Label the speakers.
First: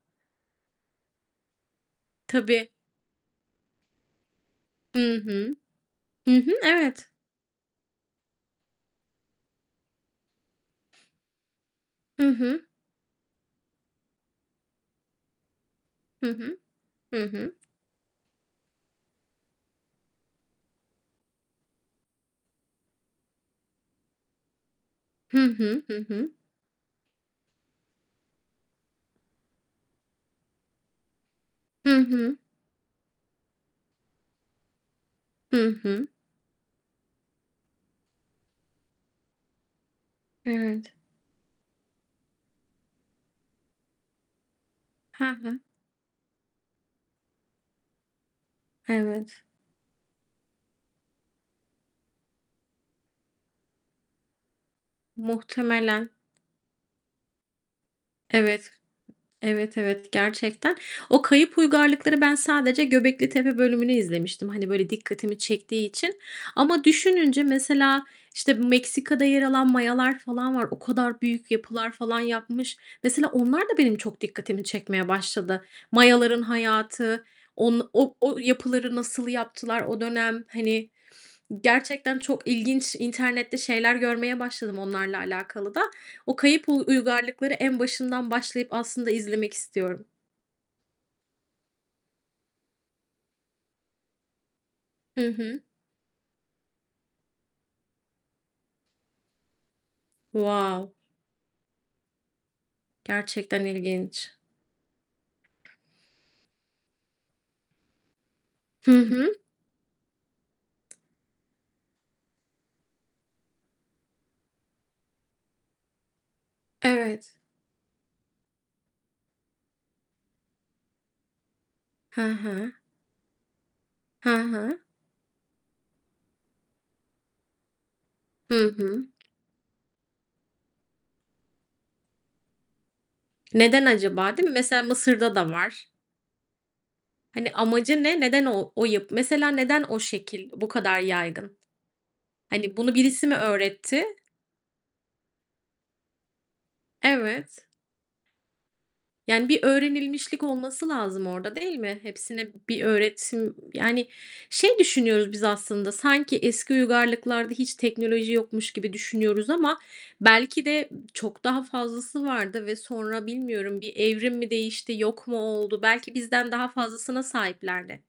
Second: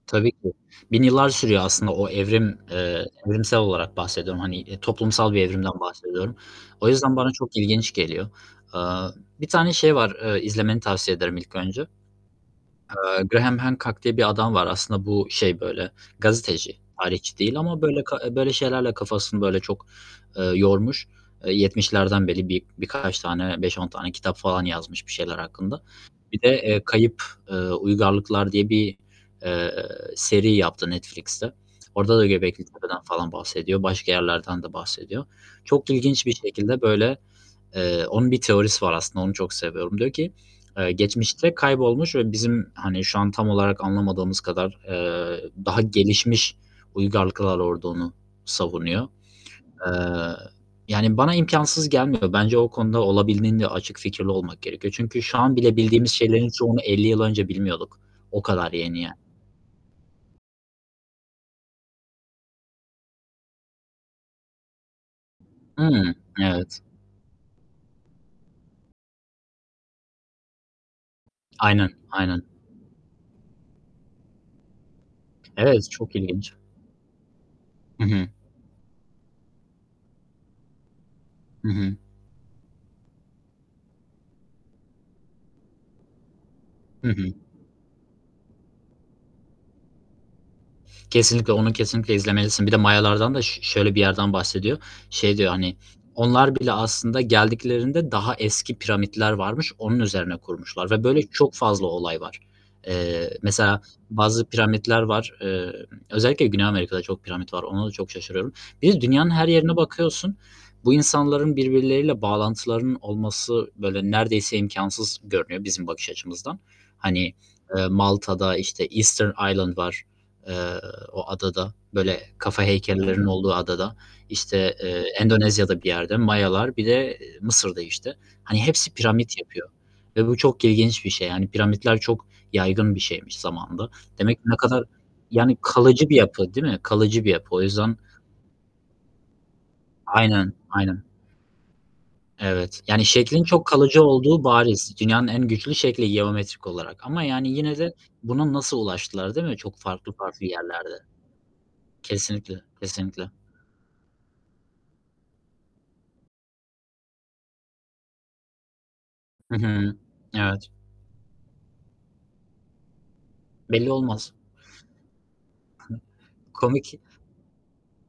Speaker 1: Tabii ki. 1.000 yıllar sürüyor aslında o evrim,
Speaker 2: Tabii.
Speaker 1: eee, evrimsel olarak bahsediyorum, hani, eee,
Speaker 2: Hı
Speaker 1: toplumsal bir
Speaker 2: hı.
Speaker 1: evrimden bahsediyorum.
Speaker 2: Hı hı,
Speaker 1: O
Speaker 2: evet.
Speaker 1: yüzden bana çok ilginç geliyor. Eee, bir tane şey var, ııı, izlemeni tavsiye ederim ilk önce.
Speaker 2: Hı hı.
Speaker 1: Eee, Graham Hancock diye bir adam var. Aslında bu, şey, böyle
Speaker 2: Hı hı.
Speaker 1: gazeteci,
Speaker 2: Hı
Speaker 1: tarihçi
Speaker 2: hı.
Speaker 1: değil ama böyle ka eee, böyle şeylerle kafasını böyle çok, eee, yormuş. Eee, 70'lerden beri bir birkaç tane 5-10 tane kitap falan yazmış bir
Speaker 2: Hı
Speaker 1: şeyler hakkında.
Speaker 2: hı. Hı hı.
Speaker 1: Bir de, eee, Kayıp, eee, Uygarlıklar diye bir, eee, seri yaptı Netflix'te.
Speaker 2: Hı
Speaker 1: Orada da
Speaker 2: hı.
Speaker 1: Göbeklitepe'den falan bahsediyor. Başka yerlerden de bahsediyor.
Speaker 2: Hı
Speaker 1: Çok
Speaker 2: hı.
Speaker 1: ilginç bir şekilde böyle, eee, onun bir teorisi var aslında, onu çok seviyorum. Diyor ki, eee,
Speaker 2: Evet.
Speaker 1: geçmişte kaybolmuş ve bizim, hani, şu an tam olarak anlamadığımız kadar,
Speaker 2: He
Speaker 1: eee,
Speaker 2: he.
Speaker 1: daha gelişmiş uygarlıklar olduğunu savunuyor.
Speaker 2: Evet.
Speaker 1: Eee, yani, bana imkânsız gelmiyor. Bence o konuda olabildiğince açık fikirli olmak gerekiyor çünkü şu an bile
Speaker 2: Muhtemelen.
Speaker 1: bildiğimiz şeylerin çoğunu 50 yıl önce bilmiyorduk. O kadar
Speaker 2: Evet,
Speaker 1: yeni, yani.
Speaker 2: evet, evet, gerçekten. O Kayıp Uygarlıklar'ı ben sadece Göbeklitepe bölümünü izlemiştim, hani, böyle dikkatimi çektiği
Speaker 1: Hıı,
Speaker 2: için.
Speaker 1: evet.
Speaker 2: Ama düşününce mesela, işte, Meksika'da yer alan Mayalar falan var. O kadar büyük yapılar
Speaker 1: Aynen,
Speaker 2: falan
Speaker 1: aynen.
Speaker 2: yapmış. Mesela onlar da benim çok dikkatimi çekmeye başladı.
Speaker 1: Evet, çok
Speaker 2: Mayaların
Speaker 1: ilginç.
Speaker 2: hayatı, on
Speaker 1: Hı
Speaker 2: o
Speaker 1: hı.
Speaker 2: o yapıları nasıl yaptılar o dönem? Hani,
Speaker 1: Hı hı.
Speaker 2: gerçekten çok ilginç internette şeyler görmeye başladım onlarla alakalı da. O Kayıp Uy
Speaker 1: Hı hı.
Speaker 2: Uygarlıklar'ı en başından başlayıp aslında izlemek istiyorum.
Speaker 1: Kesinlikle, onu kesinlikle izlemelisin. Bir de Mayalardan da ş şöyle bir yerden bahsediyor.
Speaker 2: Hı
Speaker 1: Şey diyor,
Speaker 2: hı.
Speaker 1: hani, onlar bile aslında geldiklerinde daha eski piramitler varmış, onun üzerine kurmuşlar
Speaker 2: Wow.
Speaker 1: ve böyle çok fazla olay var. Eee,
Speaker 2: Gerçekten
Speaker 1: mesela
Speaker 2: ilginç.
Speaker 1: bazı piramitler var emm, özellikle Güney Amerika'da çok piramit var, ona da çok şaşırıyorum.
Speaker 2: Hı
Speaker 1: Bir de Dünyanın
Speaker 2: hı.
Speaker 1: her yerine bakıyorsun, bu insanların birbirleriyle bağlantılarının olması, böyle, neredeyse imkânsız görünüyor bizim bakış açımızdan. Hani,
Speaker 2: Evet.
Speaker 1: eee, Malta'da işte Easter Island var, eee, o adada, böyle
Speaker 2: He
Speaker 1: kafa
Speaker 2: he.
Speaker 1: heykellerinin olduğu adada,
Speaker 2: He
Speaker 1: işte,
Speaker 2: he.
Speaker 1: eee, Endonezya'da bir yerde, Mayalar, bir de Mısır'da, işte. Hani,
Speaker 2: Hı
Speaker 1: hepsi
Speaker 2: hı.
Speaker 1: piramit yapıyor ve bu çok ilginç bir şey, yani, piramitler çok yaygın bir şeymiş
Speaker 2: Neden
Speaker 1: zamanında.
Speaker 2: acaba,
Speaker 1: Demek
Speaker 2: değil mi?
Speaker 1: ne kadar
Speaker 2: Mesela Mısır'da da
Speaker 1: yani,
Speaker 2: var.
Speaker 1: kalıcı bir yapı, değil mi? Kalıcı bir yapı
Speaker 2: Hani,
Speaker 1: o yüzden
Speaker 2: amacı ne? Neden o o yap mesela neden o şekil
Speaker 1: Aynen,
Speaker 2: bu kadar
Speaker 1: aynen.
Speaker 2: yaygın? Hani,
Speaker 1: Evet,
Speaker 2: bunu
Speaker 1: yani,
Speaker 2: birisi mi
Speaker 1: şeklin çok kalıcı
Speaker 2: öğretti?
Speaker 1: olduğu bariz. Dünyanın en güçlü şekli, geometrik olarak ama, yani,
Speaker 2: Evet.
Speaker 1: yine de buna nasıl ulaştılar, değil
Speaker 2: Yani,
Speaker 1: mi,
Speaker 2: bir
Speaker 1: çok farklı
Speaker 2: öğrenilmişlik
Speaker 1: farklı
Speaker 2: olması
Speaker 1: yerlerde?
Speaker 2: lazım orada, değil mi? Hepsine
Speaker 1: Kesinlikle,
Speaker 2: bir
Speaker 1: kesinlikle.
Speaker 2: öğretim yani, şey düşünüyoruz biz aslında, sanki eski uygarlıklarda hiç teknoloji yokmuş gibi düşünüyoruz
Speaker 1: Hı
Speaker 2: ama
Speaker 1: hı.
Speaker 2: belki
Speaker 1: Evet.
Speaker 2: de çok daha fazlası vardı ve sonra bilmiyorum
Speaker 1: Belli
Speaker 2: bir
Speaker 1: olmaz.
Speaker 2: evrim mi değişti, yok mu oldu? Belki bizden daha
Speaker 1: Komik.
Speaker 2: fazlasına sahiplerdi.